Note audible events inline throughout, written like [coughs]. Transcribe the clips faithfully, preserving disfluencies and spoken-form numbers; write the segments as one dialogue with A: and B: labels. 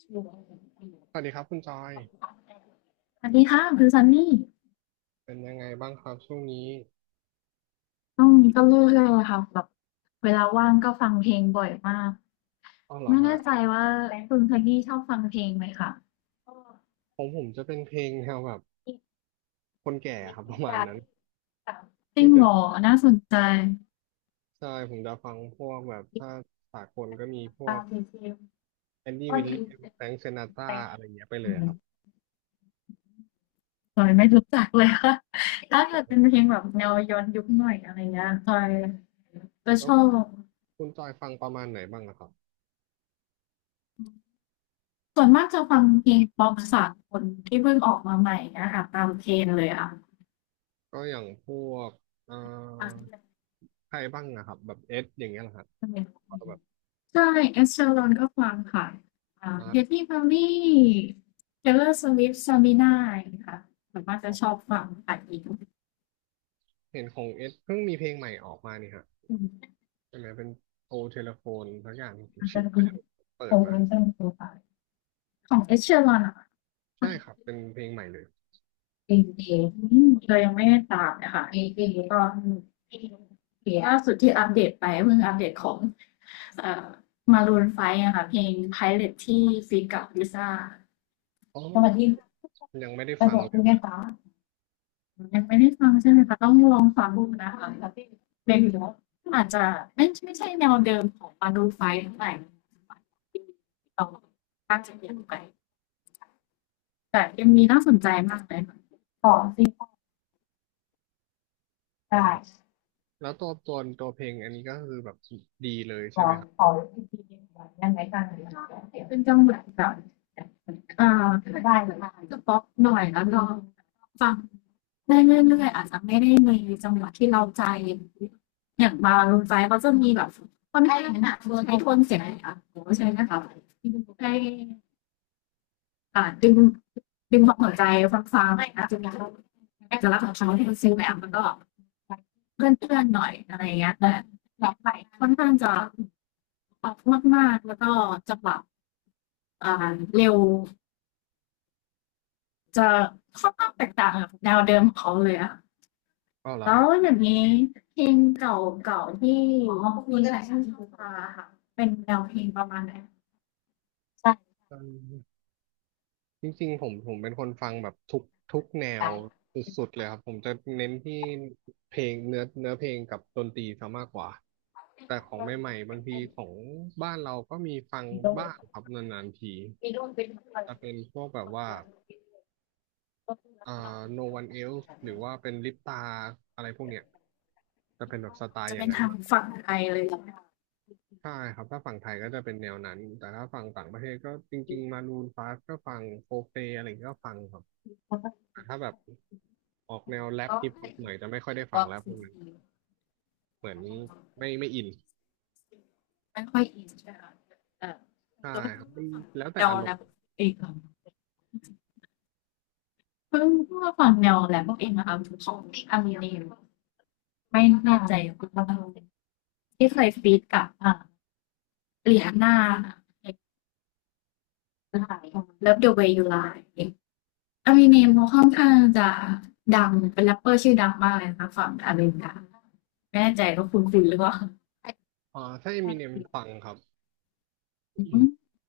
A: ส
B: สวัสดีครับคุณจอย
A: วัสดีค่ะคือซันนี่
B: เป็นยังไงบ้างครับช่วงนี้
A: ช่วงนี้ก็เรื่อยๆเลยค่ะแบบเวลาว่างก็ฟังเพลงบ่อยมาก
B: อ๋อเหรอ
A: ไม่
B: ฮะ
A: แน่ใจว่าคุณซันนี่ชอบฟังเพลงไหมคะก็
B: ผมผมจะเป็นเพลงแนวแบบ
A: อีก
B: คนแก่
A: เพล
B: ครับ [laughs] ป
A: ง
B: ระ
A: ไก
B: มาณนั้น
A: ด์สามจริ
B: ที่
A: ง
B: จะ
A: เหร
B: ช
A: อ
B: อบ
A: น่าสนใจ
B: ใช่ผมจะฟังพวกแบบถ้าสากลก็มีพวก
A: งเพลง
B: แอนดี้
A: ก็
B: วิลเลี
A: ดี
B: ยม
A: เป็
B: แฟรงค์ซินา
A: น
B: ต
A: แฟ
B: รา
A: น
B: อะไรเงี้ยไป
A: อื
B: เลยค
A: ม
B: รับ
A: จอยไม่รู้จักเลยค่ะ [laughs] ถ้าเกิดเป็นเพลงแบบแนวย้อนยุคหน่อยอะไรเงี้ยจอยจะ
B: แล้
A: ช
B: ว
A: อบ
B: คุณจอยฟังประมาณไหนบ้างอะครับ
A: ส่วนมากจะฟังเพลงป๊อปสากลที่เพิ่งออกมาใหม่อะค่ะตามเทรนด์เลยอะ
B: ก็อย่างพวกเอ่
A: ฟัง
B: อ
A: ที่แบบ
B: ใครบ้างนะครับแบบเอสอย่างเงี้ยเหรอฮะ
A: ัน [unintelligible] เป็
B: ก็แบบ
A: เใช่ Ed Sheeran ก็ฟังค่ะอ่า
B: มา
A: Katy Perry Taylor Swift Sabrina อย่างงี้ค่ะส่วนมากจะ
B: ออก
A: ชอบฟังค่ะอีก
B: เห็นของเอสเพิ่งมีเพลงใหม่ออกมานี่ฮะ
A: อืม
B: ใช่ไหมเป็นโอเทเลโฟนสักอย่าง [laughs] ที่ผม
A: อาจจะมี
B: เปิด
A: [unintelligible]
B: มา
A: ของ Ed Sheeran อะค่ะ
B: ใช่ครับ เป็นเพลงใหม่เลย
A: เองเองเรายังไม่ได้ตามนะคะเองเองตอนล่าสุดที่อัปเดตไปเพิ่งอัปเดตของเอ่อมารูนไฟว์อะค่ะเพลง Pilot ที่ฟีดกับลิซ่า
B: อ๋
A: สวัส
B: อ
A: ดี
B: ยังไม่ได้
A: ไป
B: ฟัง
A: บอก
B: เล
A: คุณแม่
B: ย
A: ฟ้ายังไม่ได้ฟังใช่ไหมคะต้องลองฟังดูนะคะมคะพี่เอาจจะไม่ไม่ใช่แนวเดิมของมารูนไฟว์เท่าไหร่เราตั้งใจเปลี่ยนไปแต่ยังมวีน่าสนใจมากเลยค่ะของสิบ
B: อ๋
A: ตา
B: อแล้วตัวตัวตัวเพลงอันนี้ก็คือแบบดีเลย
A: ข
B: ใช่
A: อ
B: ไหม
A: ง
B: ครับ
A: ของที่ดียังไงกันเป็นจังหวะแบบเอ่าได้หรือจะป๊อกหน่อยแล้วลองฟังได้เรื่อยๆอาจจะไม่ได้มีจังหวะที่เราใจอย่างบาลงใจก็จะมีแบบคนไทยหนักโดนให้ทนเสียงอ่ะโอ้ใช่ไหมคะได้ อ่าดึงดึงความสนใจฟังๆหน่อยนะจนเราเอกลักษณ์ของเขาที่มันซื้อแบบมันก็เพื่อนๆหน่อยอะไรเงี้ยแต่แบบไปค่อนข้างจะปอกบมากๆแล้วก็จะแรบอ่าเร็วจะค่อนข้างแตกต่างกับแนวเดิมของเขาเลยอะ
B: อ๋อเหรอ
A: แล้ว
B: ฮะ
A: อย่างนี้เพลงเก่าๆที่มีหลายชาติมาค่ะเป็นแนวเพลงประมาณไหน
B: อืมจริงๆผมผมเป็นคนฟังแบบทุกทุกแนวสุดๆเลยครับ ผมจะเน้นที่เพลงเนื้อเนื้อเพลงกับดนตรีซะมากกว่า แต่ของใหม่ๆบางทีของบ้านเราก็มีฟังบ้างครับนานๆที จะเป็นพวกแบบว่าอ่า No One Else หรือว่าเป็นลิปตาอะไรพวกเนี้ยจะเป็นแบบสไตล์
A: จะ
B: อย่าง
A: เป็น
B: นั้น
A: ทางฝั่งไทยเลย
B: ใช่ครับถ้าฝั่งไทยก็จะเป็นแนวนั้นแต่ถ้าฝั่งต่างประเทศก็จริงๆมารูนฟาสก็ฟังโฟเฟอะไรอย่างเงี้ยก็ฟังครับแต่ถ้าแบบออกแนวแรป
A: ก็
B: ฮิปฮอปหน่อยจะ
A: เก
B: ไม่ค่อยได้ฟัง
A: ็
B: แล้วพ
A: ซี
B: วกนั้น
A: ซี
B: เหมือนไม่ไม่อิน
A: ไม่ค่อยอินใช่ไหมคะเออ
B: ใช่
A: ตัว
B: ค
A: เพิ่
B: รับ
A: ง
B: มั
A: มา
B: น
A: ฟัง
B: แล้วแต่
A: แนว
B: อาร
A: แร
B: ม
A: ป
B: ณ์
A: เองค่ะเพิ่งเพิ่งมาฟังแนวแรปเองนะคะของอามิเนมไม่แน่ใจคุณพ่อที่เคยฟีดกับเลียนหน้าเลิฟเดอะเวย์ยูไลอามิเนมเขาค่อนข้างจะดังเป็นแรปเปอร์ชื่อดังมากเลยนะคะฝั่งอเมริกาไม่แน่ใจว่าคุณฟิลหรือเปล่า
B: อ่าถ้าเอมิเนมฟังครับอืม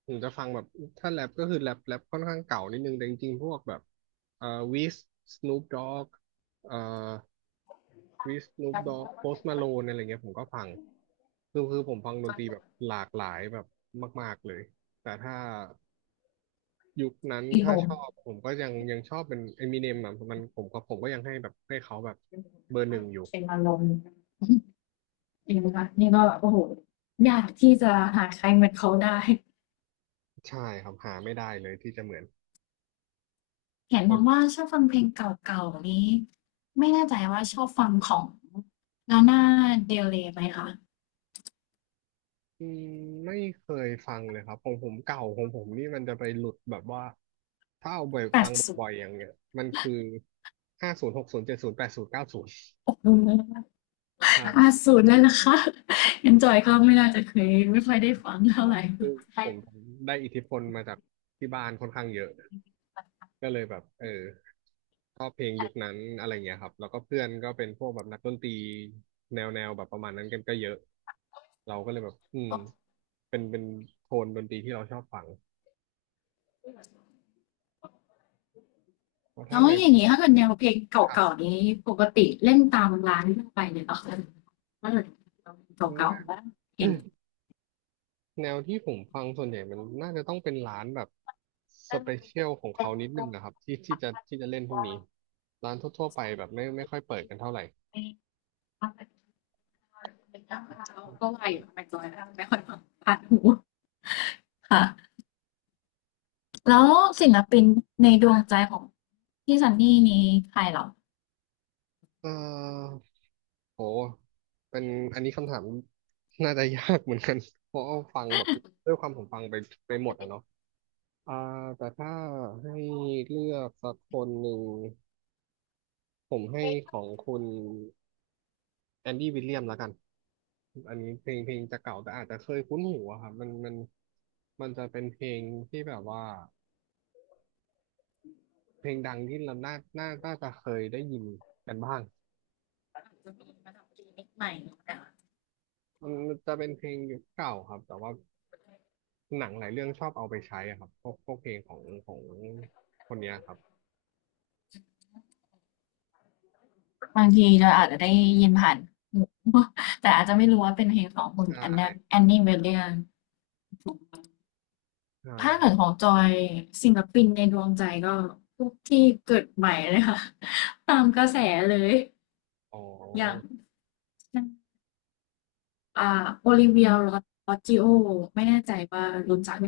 B: ผมจะฟังแบบถ้าแรปก็คือแรปแรปค่อนข้างเก่านิดนึงแต่จริงๆพวกแบบเอ่อวิสสนูปด็อกเอ่อ วิสนูปด็อกโพสมาโลนอะไรเงี้ยผมก็ฟัง คือคือผมฟังดนตรีแบบหลากหลายแบบมากๆเลย แต่ถ้ายุคนั้น
A: อีผ
B: ถ้า
A: ม
B: ชอบผมก็ยังยังชอบเป็นเอมิเนมอ่ะมันผมก็ผมก็ยังให้แบบให้เขาแบบเบอร์หนึ่งอยู่
A: เป็นอารมณ์องนีค่ะนี่ก็แบบโอ้โหอยากที่จะหาใครเหมือนเขาได้
B: ใช่ครับหาไม่ได้เลยที่จะเหมือน
A: เห็น
B: พอ
A: บอกว่าชอบฟังเพลงเก่าๆนี้ไม่แน่ใจว่าชอบฟังของ Lana Del Rey ไหมคะ
B: อืมไม่เคยฟังเลยครับของผมเก่าของผมนี่มันจะไปหลุดแบบว่าถ้าเอาไปฟัง
A: แปดสิบ
B: บ่อยๆอย่างเงี้ยมันคือห้าศูนย์หกศูนย์เจ็ดศูนย์แปดศูนย์เก้าศูนย์ใช่
A: แปดสิบแล้วนะคะ [laughs] ยังจอยก็ไม่น่าจะเคยไม่ค่อยได้ฟังเท่า
B: ใช่
A: ไหร่
B: คือผมได้อิทธิพลมาจากที่บ้านค่อนข้างเยอะก็เลยแบบเออชอบเพลงยุคนั้นอะไรเงี้ยครับแล้วก็เพื่อนก็เป็นพวกแบบนักดนตรีแนวแนวแบบประมาณนั้นกันก็เยอะเราก็เลยแบบอืมเป็นเป็นโทนดนตรีที่เราชอบฟังเพราะ
A: แล้
B: ถ้า
A: ว
B: ไม่
A: อย่างนี้ถ้าเกิดแนวเพลงเ
B: ครั
A: ก่า
B: บ
A: ๆนี้ปกติเล่นตามร้านทั่วไปเนี่ยเหรอคะ็่าเกิดเก่าๆบ้างเห็น
B: แนวที่ผมฟังส่วนใหญ่มันน่าจะต้องเป็นร้านแบบสเปเชียลของเขานิดนึงนะครับที่ที่จะที่จะเล่นพวกนี้ร้านทั่วๆไปแบบไม่ไม่ค่อยเปิดกันเท่าไหร่
A: ไม่ไม่ไม่ก็ว่าอยู่ทำไมจอยไม่ค่อยฟังผ่านหูค่ะ แล้วศิลปินในดวงใจของพี่ซันนี่นี่ใครเหรอ
B: เอ่อโหเป็นอันนี้คำถามน่าจะยากเหมือนกัน [laughs] เพราะว่าฟังแบบด้วยความผมฟังไปไปหมดอ่ะเนาะอ่าแต่ถ้าให้เลือกสักคนหนึ่งผมให้ของคุณแอนดี้วิลเลียมแล้วกันอันนี้เพลงเพลงจะเก่าแต่อาจจะเคยคุ้นหูอะครับมันมันมันจะเป็นเพลงที่แบบว่าเพลงดังที่เราน่าน่าน่าจะเคยได้ยินกันบ้าง
A: ใหม่
B: มันจะเป็นเพลงยุคเก่าครับแต่ว่า หนังหลายเรื่องชอบเอาไปใช้อะครับพวกพวกเพลงของของคนเนี้ยครับ
A: บางทีเราอาจจะได้ยินผ่านหูแต่อาจจะไม่รู้ว่าเป็นเพลงของคุณ
B: ใช่
A: แอนแอนนี่เวเลียน
B: ใช่
A: ถ้า
B: ครั
A: เกิ
B: บ
A: ดของจอยศิลปินในดวงใจก็พวกที่เกิดใหม่เลยค่ะ [laughs] ตามกระแสเลย
B: อ๋อ
A: อย่างอ่าโอลิเวียโรจิโอไม่แน่ใจว่ารู้จักไหม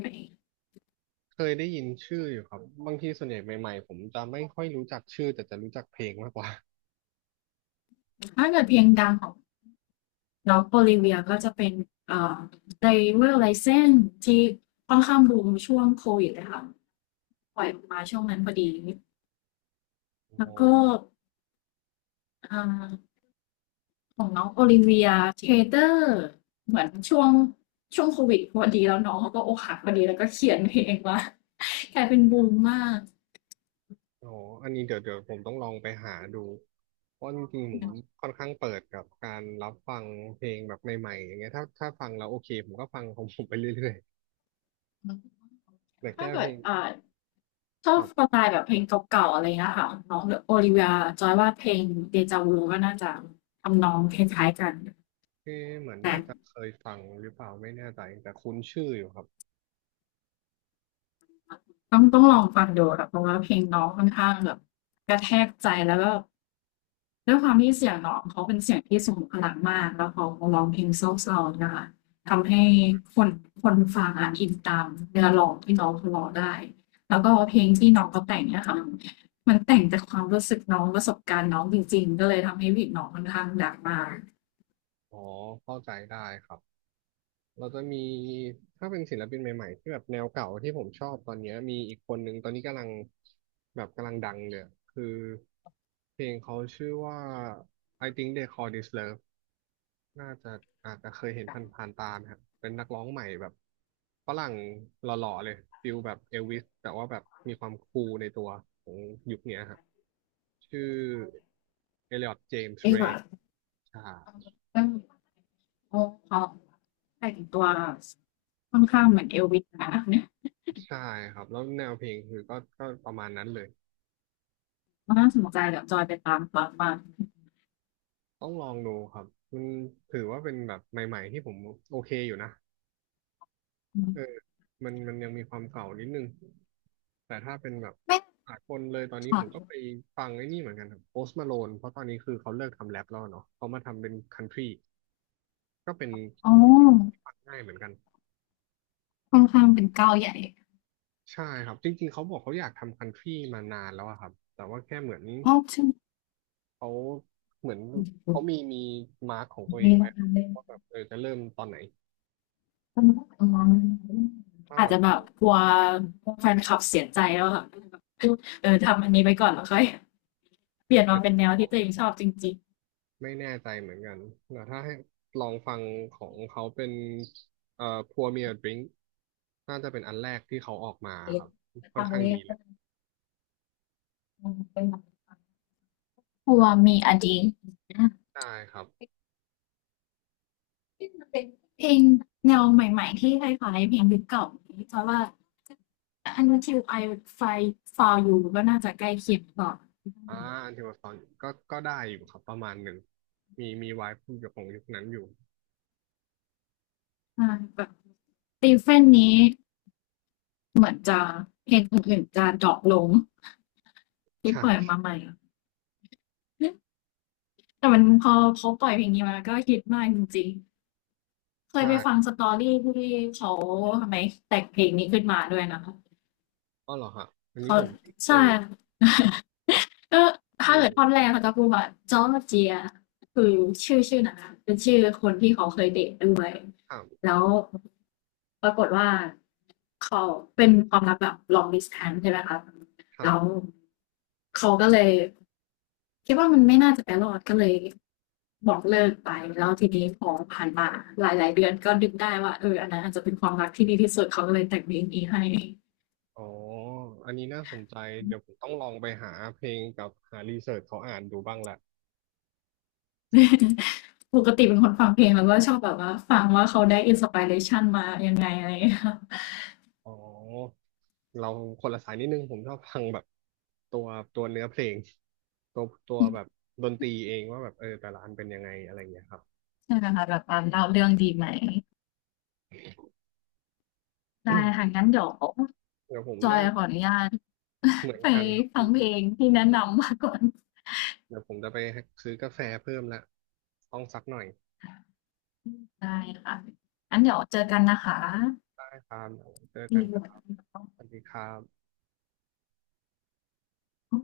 B: เคยได้ยินชื่ออยู่ครับบางทีส่วนใหญ่ใหม่ๆผมจะไม่ค่อยรู้จักชื่อแต่จะรู้จักเพลงมากกว่า
A: ถ้าเกิดเพลงดังของ แล้วโบลิเวียก็จะเป็นเอ่อ driver license ที่ค่อนข้างบูมช่วงโควิดเลยค่ะปล่อยออกมาช่วงนั้นพอดีแล้วก็อ่าของน้องโอลิเวียเทเตอร์เหมือนช่วงช่วงโควิดพอดีแล้วน้องเขาก็อกหักพอดีแล้วก็เขียนเพลงว่า [laughs] กลายเป็นบูมมาก
B: อ๋ออันนี้เดี๋ยวเดี๋ยวผมต้องลองไปหาดูเพราะจริงๆผมค่อนข้างเปิดกับการรับฟังเพลงแบบใหม่ๆอย่างเงี้ยถ้าถ้าฟังแล้วโอเคผมก็ฟังของผมไปเรื่อยๆแต่
A: ถ้า
B: แค่เพ
A: เกิ
B: ล
A: ด
B: ง
A: อ่าช
B: ค
A: อบ
B: รับ
A: สไตล์แบบเพลงเก่าๆอะไรเงี้ยค่ะน้องโอลิเวียจอยว่าเพลงเดจาวูก็น่าจะทำนองคล้ายๆกัน
B: เอ๊ะเหมือนน่า
A: นะ
B: จะเคยฟังหรือเปล่าไม่แน่ใจแต่คุ้นชื่ออยู่ครับ
A: ต้องต้องลองฟังดูค่ะเพราะว่าเพลงน้องค่อนข้างแบบกระแทกใจแล้วก็ด้วยความที่เสียงน้องเขาเป็นเสียงที่ทรงพลังมากแล้วเขาร้องเพลงเศร้าๆนะคะทำให้คนคนฟังอ่ะอินตามเนื้อร้องที่น้องเขาร้องได้แล้วก็เพลงที่น้องเขาแต่งเนี่ยค่ะมันแต่งจากความรู้สึกน้องประสบการณ์น้องจริงๆก็เลยทำให้วิกน้องค่อนข้างดังมาก
B: อ๋อเข้าใจได้ครับ เราจะมีถ้าเป็นศิลปินใหม่ๆที่แบบแนวเก่าที่ผมชอบตอนเนี้ยมีอีกคนนึงตอนนี้กำลังแบบกำลังดังเลยอะคือเพลงเขาชื่อว่า I think they call this love น่าจะอาจจะเคยเห็นผ่านๆตานะครับเป็นนักร้องใหม่แบบฝรั่งหล่อๆเลยฟิลแบบเอลวิสแต่ว่าแบบมีความคูลในตัวของยุคเนี้ยครับชื่อเอลิออตเจมส์
A: เอ้ย
B: เร
A: แบ
B: ย์
A: บ
B: ใช่
A: เรื่องโอ้เขาแต่งตัวค่อนข้างเหมือนเอลวิสนะ
B: ใช่ครับแล้วแนวเพลงคือก็ก็ประมาณนั้นเลย
A: น่าสนใจเดี๋ยวจอยไปตามฟังบ้าง
B: ต้องลองดูครับมันถือว่าเป็นแบบใหม่ๆที่ผมโอเคอยู่นะ
A: อืม
B: เออมันมันยังมีความเก่านิดนึงแต่ถ้าเป็นแบบ
A: ไม่
B: สากลเลยตอน
A: ค
B: นี้ผมก็ไป
A: ่ะ
B: ฟังไอ้นี่เหมือนกันครับโพสต์มาโลนเพราะตอนนี้คือเขาเลิกทำแรปแล้วเนาะเขามาทำเป็นคันทรีก็เป็น
A: อ๋อ
B: ฟังง่ายเหมือนกัน
A: ค่อนข้างเป็นเก้าใหญ่
B: ใช่ครับจริงๆเขาบอกเขาอยากทำคันทรีมานานแล้วอะครับแต่ว่าแค่เหมือน
A: ชอบชื่อ
B: เขาเหมือนเขามีมีมาร์กของตัวเอง
A: มี
B: ไว้
A: บ้าง
B: ค
A: อั
B: รับ
A: นเล่น
B: ว่าแบบเออจะเริ่มตอนไหน
A: อืมอง
B: ถ้า
A: อา
B: แบ
A: จจะ
B: บ
A: แบบกลัวแฟนคลับเสียใจแล้วค่ะเออทำอันนี้ไปก่อนแล้วค่อยเปลี่ยน
B: มั
A: มา
B: น
A: เป็นแนวที่ตัวเองชอบจริง
B: ไม่แน่ใจเหมือนกันแต่ถ้าให้ลองฟังของเขาเป็นเอ่อ Pour Me a Drink น่าจะเป็นอันแรกที่เขาออกมาครับค่อนข้างดีเลย
A: กลัวมีอดีตนะ
B: ได้ครับ
A: เพลงแนวใหม่ๆที่คล้ายๆเพลงยุคเก่านี้เพราะว่าๆอันที่ I find for you ก็น่าจะใกล้เคียงต่อ
B: อ่าอันที่มาตอนก็ก็ได้อยู่ครับประมาณหนึ่งมีมีไวฟ์อยู่ของยุคนั้นอยู่
A: แบบ ตีเฟนนี้เหมือนจะเพลงอื่นๆจะดรอปลงที่ปล่อย
B: ใช่
A: มาใหม่แต่มันพอเขาปล่อยเพลงนี้มาก็ฮิตมากจริงๆเคย
B: ใช่
A: ไปฟังสตอรี่ที่เขาทำไมแต่งเพลงนี้ขึ้นมาด้วยนะคะ
B: อ๋อเหรอฮะอันนี้
A: เขา
B: ผมไม่เค
A: ใช่
B: ย
A: [laughs] ก็
B: เอ
A: ถ้าเกิ
B: อ
A: ดท่อนแรกเขาจะพูดว่าจอร์เจียคือชื่อชื่อนั้นนะเป็นชื่อคนที่เขาเคยเดทด้วย
B: ครับ
A: แล้วปรากฏว่าเขาเป็นความรักแบบ long distance ใช่ไหมคะ
B: ครั
A: แล้ว
B: บ
A: เขาก็เลยคิดว่ามันไม่น่าจะไปรอดก็เลยบอกเลิกไปแล้วทีนี้พอผ่านมาหลายๆเดือนก็ดึกได้ว่าเอออันนั้นอาจจะเป็นความรักที่ดีที่สุดเขาก็เลยแต่งเพลงนี้ให้
B: อ๋ออันนี้น่าสนใจเดี๋ยวผมต้องลองไปหาเพลงกับหารีเสิร์ชเขาอ่านดูบ้างละ
A: [laughs] ปกติเป็นคนฟังเพลงแล้วก็ชอบแบบว่าฟังว่าเขาได้ inspiration มายังไงอะไรอย่างเงี้ยค่ะ
B: อ๋อเราคนละสายนิดนึงผมชอบฟังแบบตัวตัวเนื้อเพลงตัวตัวแบบดนตรีเองว่าแบบเออแต่ละอันเป็นยังไงอะไรอย่างเงี้ยครับ
A: [laughs] ใช่ค่ะแบบตาาเล่าเรื่องดีไหมได้
B: [coughs]
A: ค่ะงั้นเดี๋ยว
B: เดี๋ยวผม
A: จอย
B: น่า
A: ขอ
B: จะ
A: อนุญาต
B: เหมื
A: [laughs]
B: อน
A: ไป
B: กันครับ
A: ฟังเพล
B: พี่
A: งที่แนะนำมาก่อน
B: เดี๋ยวผมจะไปซื้อกาแฟเพิ่มละต้องสักหน่อย
A: ได้ค่ะงั้นเดี๋ยวเจอกันนะคะ
B: ได้ครับเดี๋ยวเจอกันครับสวัสดีครับ